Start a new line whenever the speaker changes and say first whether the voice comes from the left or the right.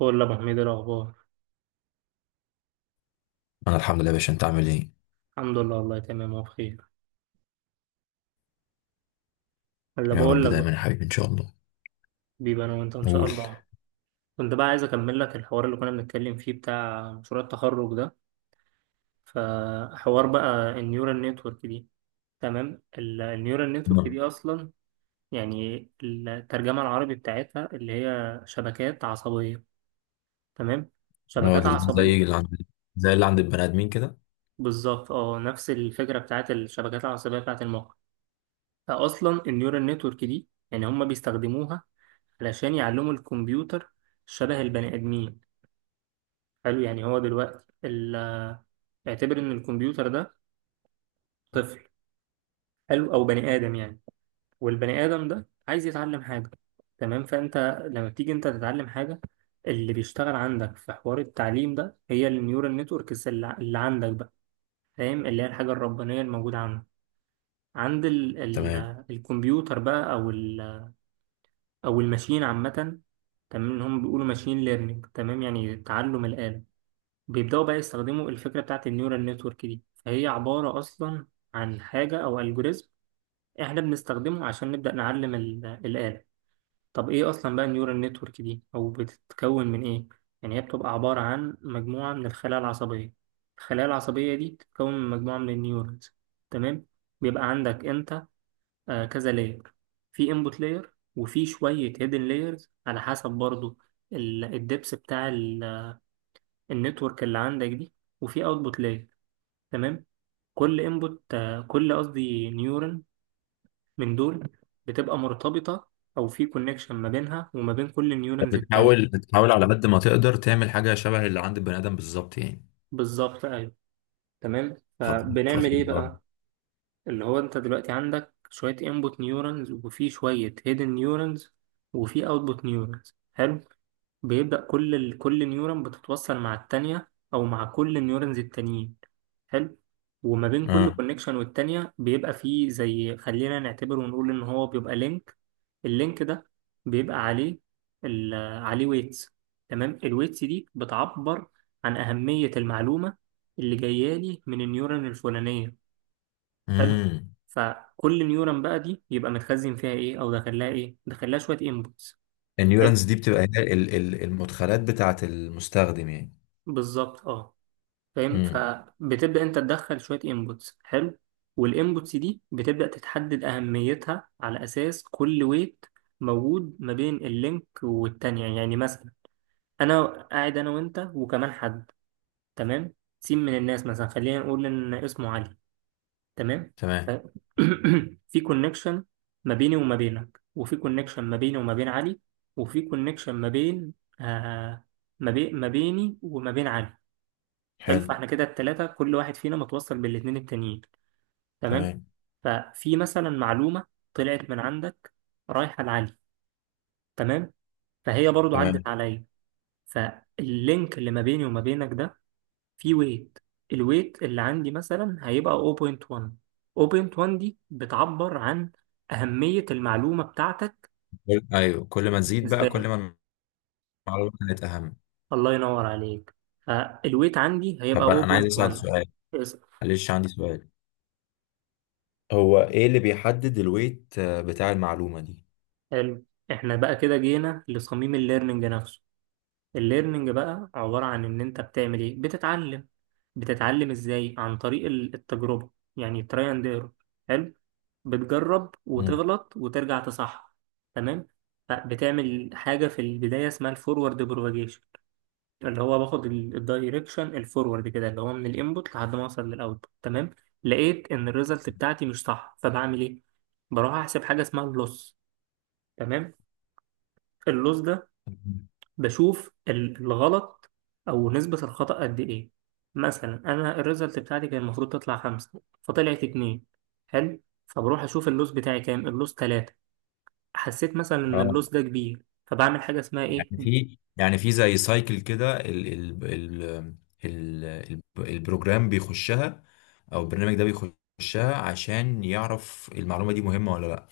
right: بقول لك ابو حميد إيه الاخبار.
left: انا الحمد لله يا باشا، انت عامل ايه؟
right: الحمد لله والله تمام وبخير. اللي
left: يا رب
right: بقول لك
left: دايما
right: بقى،
left: يا حبيبي، ان شاء الله.
right: بيبقى انا وانت ان شاء
left: قول.
right: الله. كنت بقى عايز اكمل لك الحوار اللي كنا بنتكلم فيه بتاع مشروع التخرج ده. فحوار بقى النيورال نتورك دي. تمام، النيورال نتورك
left: نعم.
right: دي اصلا يعني الترجمه العربي بتاعتها اللي هي شبكات عصبيه. تمام،
left: اه،
right: شبكات
left: ده زي
right: عصبيه.
left: اللي عند زي اللي عند البني ادمين كده.
right: بالظبط، اه، نفس الفكره بتاعت الشبكات العصبيه بتاعت المخ. فاصلا النيورال نتورك دي يعني هم بيستخدموها علشان يعلموا الكمبيوتر شبه البني آدمين. حلو، يعني هو دلوقتي اعتبر إن الكمبيوتر ده طفل حلو، أو بني آدم يعني. والبني آدم ده عايز يتعلم حاجة، تمام؟ فأنت لما بتيجي أنت تتعلم حاجة، اللي بيشتغل عندك في حوار التعليم ده هي النيورال نتوركس اللي عندك بقى، فاهم؟ اللي هي الحاجة الربانية الموجودة عندك عند ال
left: تمام.
right: الكمبيوتر بقى، أو ال- أو الماشين عامة. تمام، اللي هم بيقولوا ماشين ليرنينج، تمام، يعني تعلم الآلة. بيبدأوا بقى يستخدموا الفكرة بتاعت النيورال نتورك دي، فهي عبارة أصلا عن حاجة أو ألجوريزم إحنا بنستخدمه عشان نبدأ نعلم الآلة. طب إيه أصلا بقى النيورال نتورك دي أو بتتكون من إيه؟ يعني هي بتبقى عبارة عن مجموعة من الخلايا العصبية. الخلايا العصبية دي بتتكون من مجموعة من النيورونز، تمام؟ بيبقى عندك أنت كذا لاير. في انبوت لاير، وفي شوية هيدن لايرز على حسب برضو الدبس بتاع النتورك اللي عندك دي، وفي اوتبوت لاير. تمام، كل انبوت، كل قصدي نيورون من دول بتبقى مرتبطة او في كونكشن ما بينها وما بين كل النيورونز
left: بتحاول
right: التانية.
left: بتحاول على قد ما تقدر تعمل حاجه شبه اللي عند البني ادم بالظبط يعني.
right: بالظبط، ايوه. تمام،
left: خطير
right: فبنعمل
left: خطير
right: ايه
left: برضه.
right: بقى؟ اللي هو انت دلوقتي عندك شوية انبوت نيورونز وفي شوية هيدن نيورونز وفي اوتبوت نيورونز. حلو. بيبدأ كل نيورون بتتوصل مع التانية أو مع كل النيورونز التانيين. حلو، وما بين كل
left: اه.
right: كونكشن والتانية بيبقى فيه زي، خلينا نعتبر ونقول إن هو بيبقى لينك. اللينك ده بيبقى عليه ال... عليه ويتس. تمام، الويتس دي بتعبر عن أهمية المعلومة اللي جاية لي من النيورون الفلانية. حلو،
left: امم
right: فكل نيورون بقى دي يبقى متخزن فيها إيه، أو داخلها إيه؟ داخلها شوية إنبوتس. حلو،
left: النيورانز دي بتبقى هي المدخلات بتاعه المستخدم يعني.
right: بالظبط، اه. فاهم،
left: امم.
right: فبتبدأ انت تدخل شوية انبوتس. حلو، والانبوتس دي بتبدأ تتحدد أهميتها على أساس كل ويت موجود ما بين اللينك والتانية. يعني مثلا، أنا قاعد أنا وأنت وكمان حد، تمام، سين من الناس، مثلا خلينا نقول إن اسمه علي، تمام. ف...
left: تمام.
right: في كونكشن ما بيني وما بينك، وفي كونكشن ما بيني وما بين علي، وفي كونكشن ما بين، آه ما بين، ما بيني وما بين علي. حلو،
left: حلو.
right: فاحنا كده التلاتة كل واحد فينا متوصل بالاتنين التانيين، تمام.
left: تمام.
right: ففي مثلا معلومة طلعت من عندك رايحة لعلي، تمام، فهي برضو
left: تمام.
right: عدت عليا. فاللينك اللي ما بيني وما بينك ده فيه ويت. الويت اللي عندي مثلا هيبقى 0.1. 0.1 دي بتعبر عن أهمية المعلومة بتاعتك
left: ايوه، كل ما تزيد بقى،
right: بالنسبة
left: كل
right: لي.
left: ما المعلومه كانت اهم.
right: الله ينور عليك. فالويت عندي هيبقى
left: طب، أنا عايز اسال
right: 0.1.
left: سؤال.
right: اسأل.
left: معلش، عندي سؤال. هو ايه اللي بيحدد الويت بتاع المعلومة دي؟
right: حلو، احنا بقى كده جينا لصميم الليرنينج نفسه. الليرنينج بقى عبارة عن إن أنت بتعمل إيه؟ بتتعلم. بتتعلم إزاي؟ عن طريق التجربة، يعني تراي أند إيرور. حلو؟ بتجرب
left: مم.
right: وتغلط وترجع تصحح، تمام؟ فبتعمل حاجة في البداية اسمها الفورورد بروباجيشن، اللي هو باخد الدايركشن الفورورد كده، اللي هو من الانبوت لحد ما اوصل للاوتبوت. تمام، لقيت ان الريزلت بتاعتي مش صح، فبعمل ايه؟ بروح احسب حاجه اسمها اللوس. تمام، اللوس ده بشوف الغلط او نسبة الخطأ قد ايه. مثلا انا الريزلت بتاعتي كان المفروض تطلع خمسة فطلعت اتنين. حلو، فبروح اشوف اللوس بتاعي كام. اللوس تلاتة. حسيت مثلا ان
left: اه،
right: اللوس ده كبير، فبعمل حاجة اسمها ايه.
left: يعني في زي سايكل كده، ال ال ال ال ال البروجرام بيخشها، او البرنامج ده بيخشها عشان يعرف المعلومه دي مهمه ولا لا.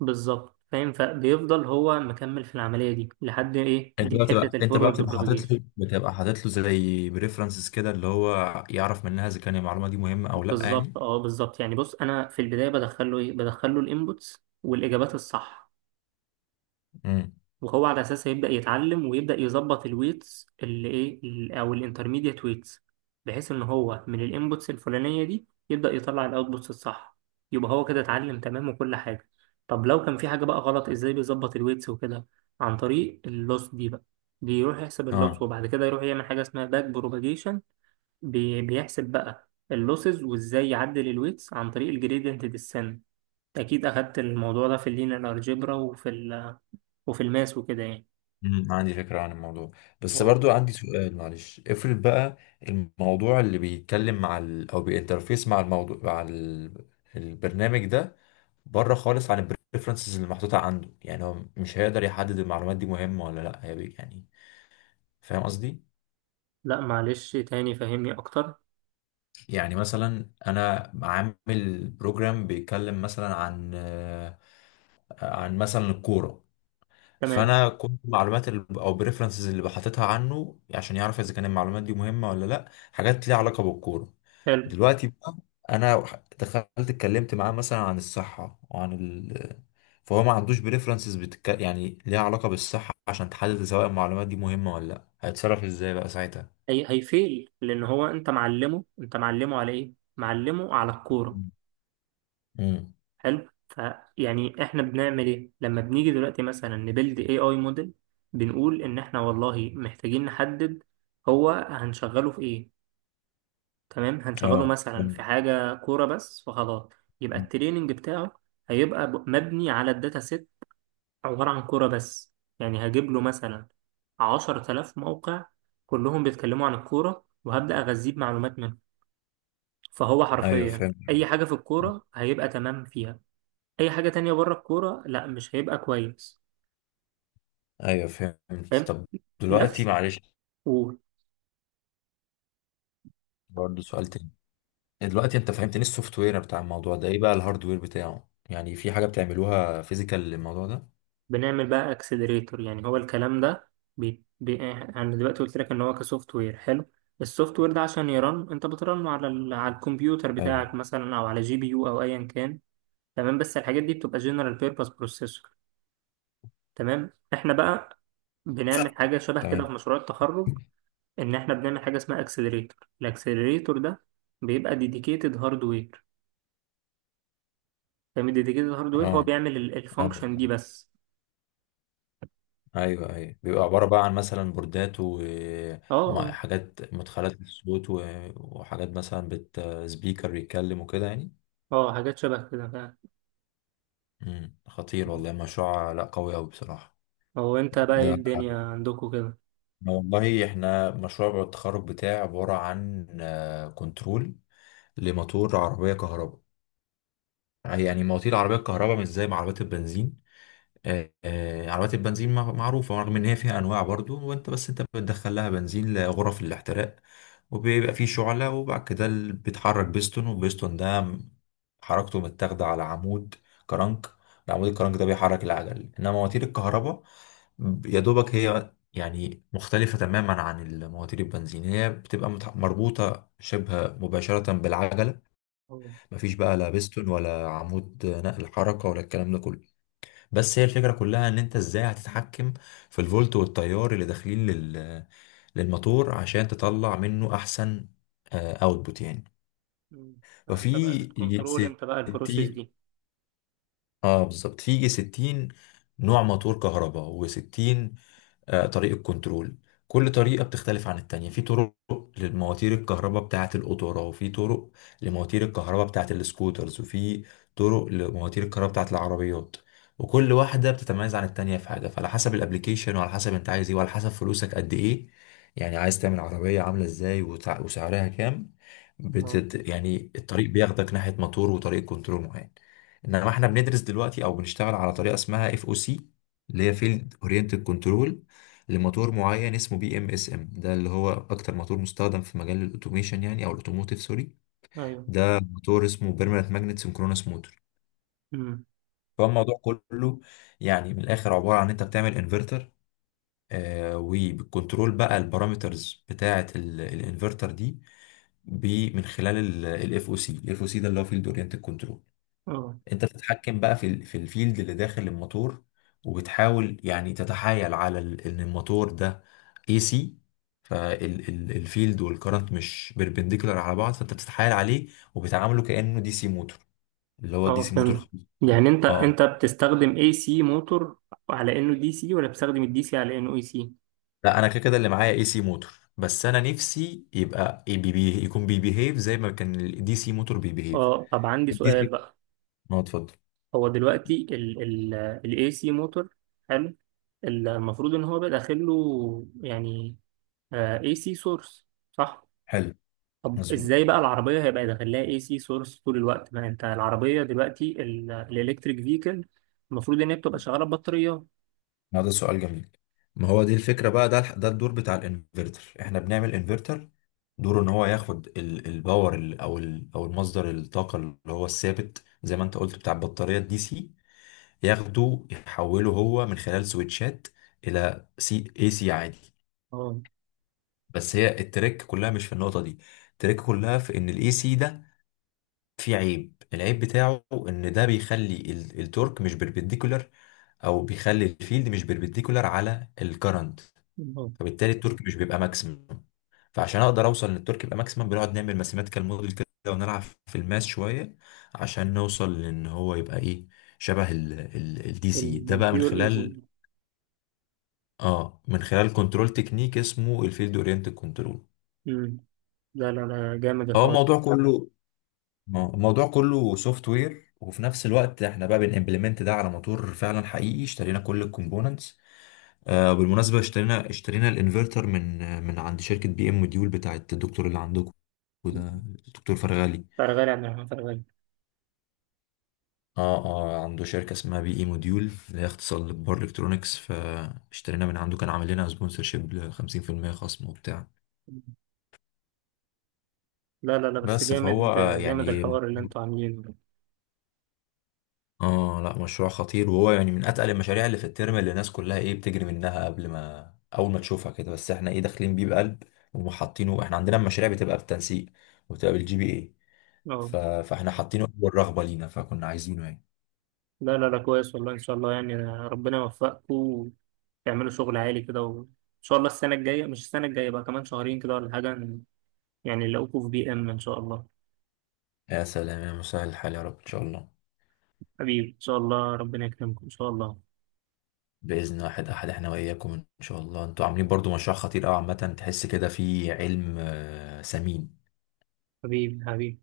right: بالظبط. فاهم، فبيفضل هو مكمل في العملية دي لحد ايه؟
left: انت
right: دي
left: بقى
right: حتة
left: بتبقى انت بقى
right: الفورورد
left: بتبقى حاطط
right: بروباجيشن.
left: له بتبقى حاطط له زي بريفرنسز كده اللي هو يعرف منها اذا كان المعلومه دي مهمه او لا
right: بالظبط،
left: يعني.
right: اه، بالظبط. يعني بص انا في البداية بدخله ايه؟ بدخله الانبوتس والاجابات الصح،
left: امم.
right: وهو على اساسها يبدا يتعلم ويبدا يظبط الويتس اللي ايه، ال- او الانترميديت ويتس، بحيث ان هو من الانبوتس الفلانيه دي يبدا يطلع الاوتبوتس الصح. يبقى هو كده اتعلم تمام وكل حاجه. طب لو كان في حاجه بقى غلط، ازاي بيظبط الويتس وكده؟ عن طريق اللوس دي بقى. بيروح يحسب اللوس
left: اه.
right: وبعد كده يروح يعمل حاجه اسمها باك بروباجيشن. بيحسب بقى اللوسز وازاي يعدل الويتس عن طريق الجريدينت ديسنت. اكيد اخدت الموضوع ده في اللينير الجبرا وفي ال- وفي الماس وكده يعني.
left: عندي فكرة عن الموضوع، بس
right: اه.
left: برضو عندي سؤال. معلش، افرض بقى الموضوع اللي بيتكلم مع او بينترفيس مع الموضوع مع البرنامج ده، بره خالص عن البريفرنسز اللي محطوطة عنده. يعني هو مش هيقدر يحدد المعلومات دي مهمة ولا لا، هي يعني. فاهم قصدي؟
right: لا معلش، تاني فهمني اكتر.
left: يعني مثلا، انا عامل بروجرام بيتكلم مثلا عن عن مثلا الكورة.
right: تمام.
left: فانا كنت معلومات او بريفرنسز اللي بحطتها عنه عشان يعرف اذا كان المعلومات دي مهمه ولا لا حاجات ليها علاقه بالكوره.
right: حلو،
left: دلوقتي بقى، انا دخلت اتكلمت معاه مثلا عن الصحه وعن فهو ما عندوش بريفرنسز يعني ليها علاقه بالصحه عشان تحدد سواء المعلومات دي مهمه ولا لا. هيتصرف ازاي بقى ساعتها؟
right: هي هيفيل لان هو انت معلمه، انت معلمه على ايه؟ معلمه على الكوره.
left: امم.
right: حلو، فيعني احنا بنعمل ايه لما بنيجي دلوقتي مثلا نبلد اي اي موديل؟ بنقول ان احنا والله محتاجين نحدد هو هنشغله في ايه. تمام، هنشغله
left: اه.
right: مثلا في
left: مم.
right: حاجه كوره بس فخلاص. يبقى التريننج بتاعه هيبقى ب- مبني على الداتا سيت عبارة عن كورة بس. يعني هجيب له مثلا 10 آلاف موقع كلهم بيتكلموا عن الكورة، وهبدأ أغذيه بمعلومات منهم. فهو
left: ايوه
right: حرفيا
left: فهمت.
right: أي حاجة في الكورة هيبقى تمام فيها. أي حاجة تانية بره الكورة لا مش هيبقى كويس.
left: ايوه فهمت.
right: فاهم.
left: طب دلوقتي،
right: نفس.
left: معلش، برضه سؤال تاني. دلوقتي انت فهمتني السوفت وير بتاع الموضوع ده، ايه بقى الهاردوير بتاعه؟ يعني في حاجه بتعملوها فيزيكال للموضوع ده؟
right: وبنعمل بقى اكسلريتور، يعني هو الكلام ده أنا دلوقتي قلت لك إن هو كسوفت وير. حلو، السوفت وير ده عشان يرن أنت بترن على على الكمبيوتر
left: حلو.
right: بتاعك مثلا، أو على جي بي يو أو أيا كان. تمام، بس الحاجات دي بتبقى جنرال بيربز بروسيسور. تمام، احنا بقى
left: ف...
right: بنعمل حاجه شبه كده في
left: تمام.
right: مشروع التخرج، ان احنا بنعمل حاجه اسمها اكسلريتور. الاكسلريتور ده بيبقى ديديكيتد هاردوير. فاهم، ديديكيتد هاردوير هو
left: اه.
right: بيعمل
left: اه.
right: الفانكشن دي بس.
left: ايوه، ايوه، بيبقى عباره بقى عن مثلا بوردات
right: اه، اه.
left: وحاجات مدخلات للصوت، وحاجات مثلا سبيكر يتكلم وكده يعني.
right: آه، حاجات شبه كده فعلا.
left: امم. خطير
right: مم.
left: والله مشروع، لا، قوي قوي بصراحه.
right: هو انت بقى ايه
left: ده
right: الدنيا عندكم كده؟
left: والله احنا مشروع التخرج بتاعي عباره عن كنترول لموتور عربيه كهرباء. يعني مواتير العربية الكهرباء مش زي ما عربيات البنزين. عربيات البنزين معروفة رغم إن هي فيها أنواع برضو. وأنت، بس أنت بتدخل لها بنزين لغرف الاحتراق، وبيبقى فيه شعلة، وبعد كده بيتحرك بيستون، والبيستون ده حركته متاخدة على عمود كرنك. العمود الكرنك ده بيحرك العجل. إنما مواتير الكهرباء، يا دوبك هي يعني مختلفة تماما عن المواتير البنزين. هي بتبقى مربوطة شبه مباشرة بالعجلة.
right: اه.
left: مفيش بقى لا بيستون ولا عمود نقل حركة ولا الكلام ده كله. بس هي الفكرة كلها ان انت ازاي هتتحكم في الفولت والتيار اللي داخلين للموتور عشان تطلع منه احسن اوتبوت يعني.
right: مم. فانت بقى
left: ففي
right: بتكنترول انت بقى البروسيس
left: 60،
right: دي.
left: اه بالظبط، في 60 نوع موتور كهرباء، و60 طريقة كنترول. كل طريقة بتختلف عن التانية. في طرق للمواتير الكهرباء بتاعة القطورة، وفي طرق لمواتير الكهرباء بتاعة السكوترز، وفي طرق لمواتير الكهرباء بتاعة العربيات. وكل واحدة بتتميز عن التانية في حاجة، فعلى حسب الابليكيشن وعلى حسب انت عايز ايه وعلى حسب فلوسك قد ايه. يعني عايز تعمل عربية عاملة ازاي، وسعرها كام؟
right: اه،
left: يعني الطريق بياخدك ناحية موتور وطريق كنترول معين. انما احنا بندرس دلوقتي او بنشتغل على طريقه اسمها FOC، اللي هي فيلد اورينتد كنترول، لموتور معين اسمه PMSM. ده اللي هو اكتر موتور مستخدم في مجال الاوتوميشن يعني، او الاوتوموتيف، سوري.
right: ايوه.
left: ده موتور اسمه بيرمننت ماجنت سنكرونس موتور.
right: مم.
left: فالموضوع كله يعني من الاخر عباره عن انت بتعمل انفرتر، وبالكنترول بقى البارامترز بتاعه الانفرتر دي، من خلال الاف او سي. الاف او سي ده اللي هو فيلد اورينتد كنترول.
right: اه،
left: انت بتتحكم بقى في الفيلد اللي داخل الموتور، وبتحاول يعني تتحايل ان الموتور ده اي سي، فالفيلد والكرنت مش بيربنديكولار على بعض، فانت بتتحايل عليه وبتعامله كانه دي سي موتور، اللي هو دي
right: اه،
left: سي موتور
right: فهمت.
left: خالص.
right: يعني انت
left: اه
right: انت بتستخدم اي سي موتور على انه دي سي، ولا بتستخدم الدي سي على انه اي سي؟
left: لا، انا كده كده اللي معايا اي سي موتور، بس انا نفسي يبقى بي يكون بيبيهيف زي ما كان الدي سي موتور بيبيهيف.
right: اه، طب عندي
left: الدي
right: سؤال
left: سي.
right: بقى.
left: اه، اتفضل.
right: هو دلوقتي ال AC موتور، حلو، المفروض ان هو بقى داخل له يعني آه AC سورس، صح؟
left: حلو.
right: طب
left: مظبوط.
right: ازاي بقى العربية هيبقى داخل لها AC سورس طول الوقت ما انت العربية دلوقتي الالكتريك فيكل المفروض ان هي بتبقى شغالة ببطاريات؟
left: ما ده سؤال جميل. ما هو دي الفكرة بقى. ده الدور بتاع الانفرتر. احنا بنعمل انفرتر، دوره ان هو ياخد الباور او المصدر الطاقة، اللي هو الثابت زي ما انت قلت، بتاع البطارية الدي سي. ياخده يحوله هو من خلال سويتشات الى سي اي سي عادي.
right: اه.
left: بس هي التريك كلها مش في النقطة دي. التريك كلها في ان الاي سي ده فيه العيب بتاعه ان ده بيخلي التورك مش بربنديكولار، او بيخلي الفيلد مش بربنديكولار على الكرنت.
right: اه.
left: فبالتالي التورك مش بيبقى ماكسيمم. فعشان اقدر اوصل ان التورك يبقى ماكسيمم، بنقعد نعمل ماثيماتيكال موديل كده، ونلعب في الماس شويه عشان نوصل لان هو يبقى شبه الدي سي ده بقى، من
right: البيور AC.
left: خلال اه من خلال كنترول تكنيك اسمه الفيلد اورينتد كنترول.
right: امم. لا لا لا، جامد
left: هو
right: الحوار.
left: الموضوع كله آه، الموضوع كله سوفت وير، وفي نفس الوقت احنا بقى بنimplement ده على موتور فعلا حقيقي. اشترينا كل الكومبوننتس. بالمناسبة، اشترينا الانفرتر من عند شركة بي ام موديول بتاعت الدكتور اللي عندكم،
right: مم.
left: وده الدكتور فرغالي.
right: فرغالي، عن فرغالي.
left: اه. اه. عنده شركة اسمها بي اي موديول، اللي هي اختصار لبار الكترونكس. فاشترينا من عنده. كان عامل لنا سبونسرشيب ل 50% خصم وبتاع.
right: مم. لا لا لا، بس
left: بس فهو
right: جامد. جامد
left: يعني.
right: الحوار اللي انتوا عاملينه ده.
left: اه لا، مشروع خطير. وهو يعني من اتقل المشاريع اللي في الترم، اللي الناس كلها بتجري منها قبل ما، اول ما تشوفها كده. بس احنا داخلين بيه بقلب، وحاطينه. احنا عندنا المشاريع بتبقى بالتنسيق، وبتبقى بالجي بي اي،
right: اه.
left: فاحنا حاطينه اول رغبه لينا، فكنا عايزينه يعني.
right: لا لا لا، كويس والله ان شاء الله، يعني ربنا يوفقكم وتعملوا شغل عالي كده، وان شاء الله السنه الجايه، مش السنه الجايه بقى، كمان شهرين كده ولا حاجه، يعني نلاقوكم في بي ام ان شاء الله.
left: يا سلام يا مسهل الحال يا رب، ان شاء الله.
right: حبيبي، ان شاء الله ربنا يكرمكم ان شاء الله.
left: باذن واحد احد احنا واياكم ان شاء الله. انتوا عاملين برضو مشروع خطير قوي عامه، تحس كده في علم ثمين.
right: حبيبي، حبيبي.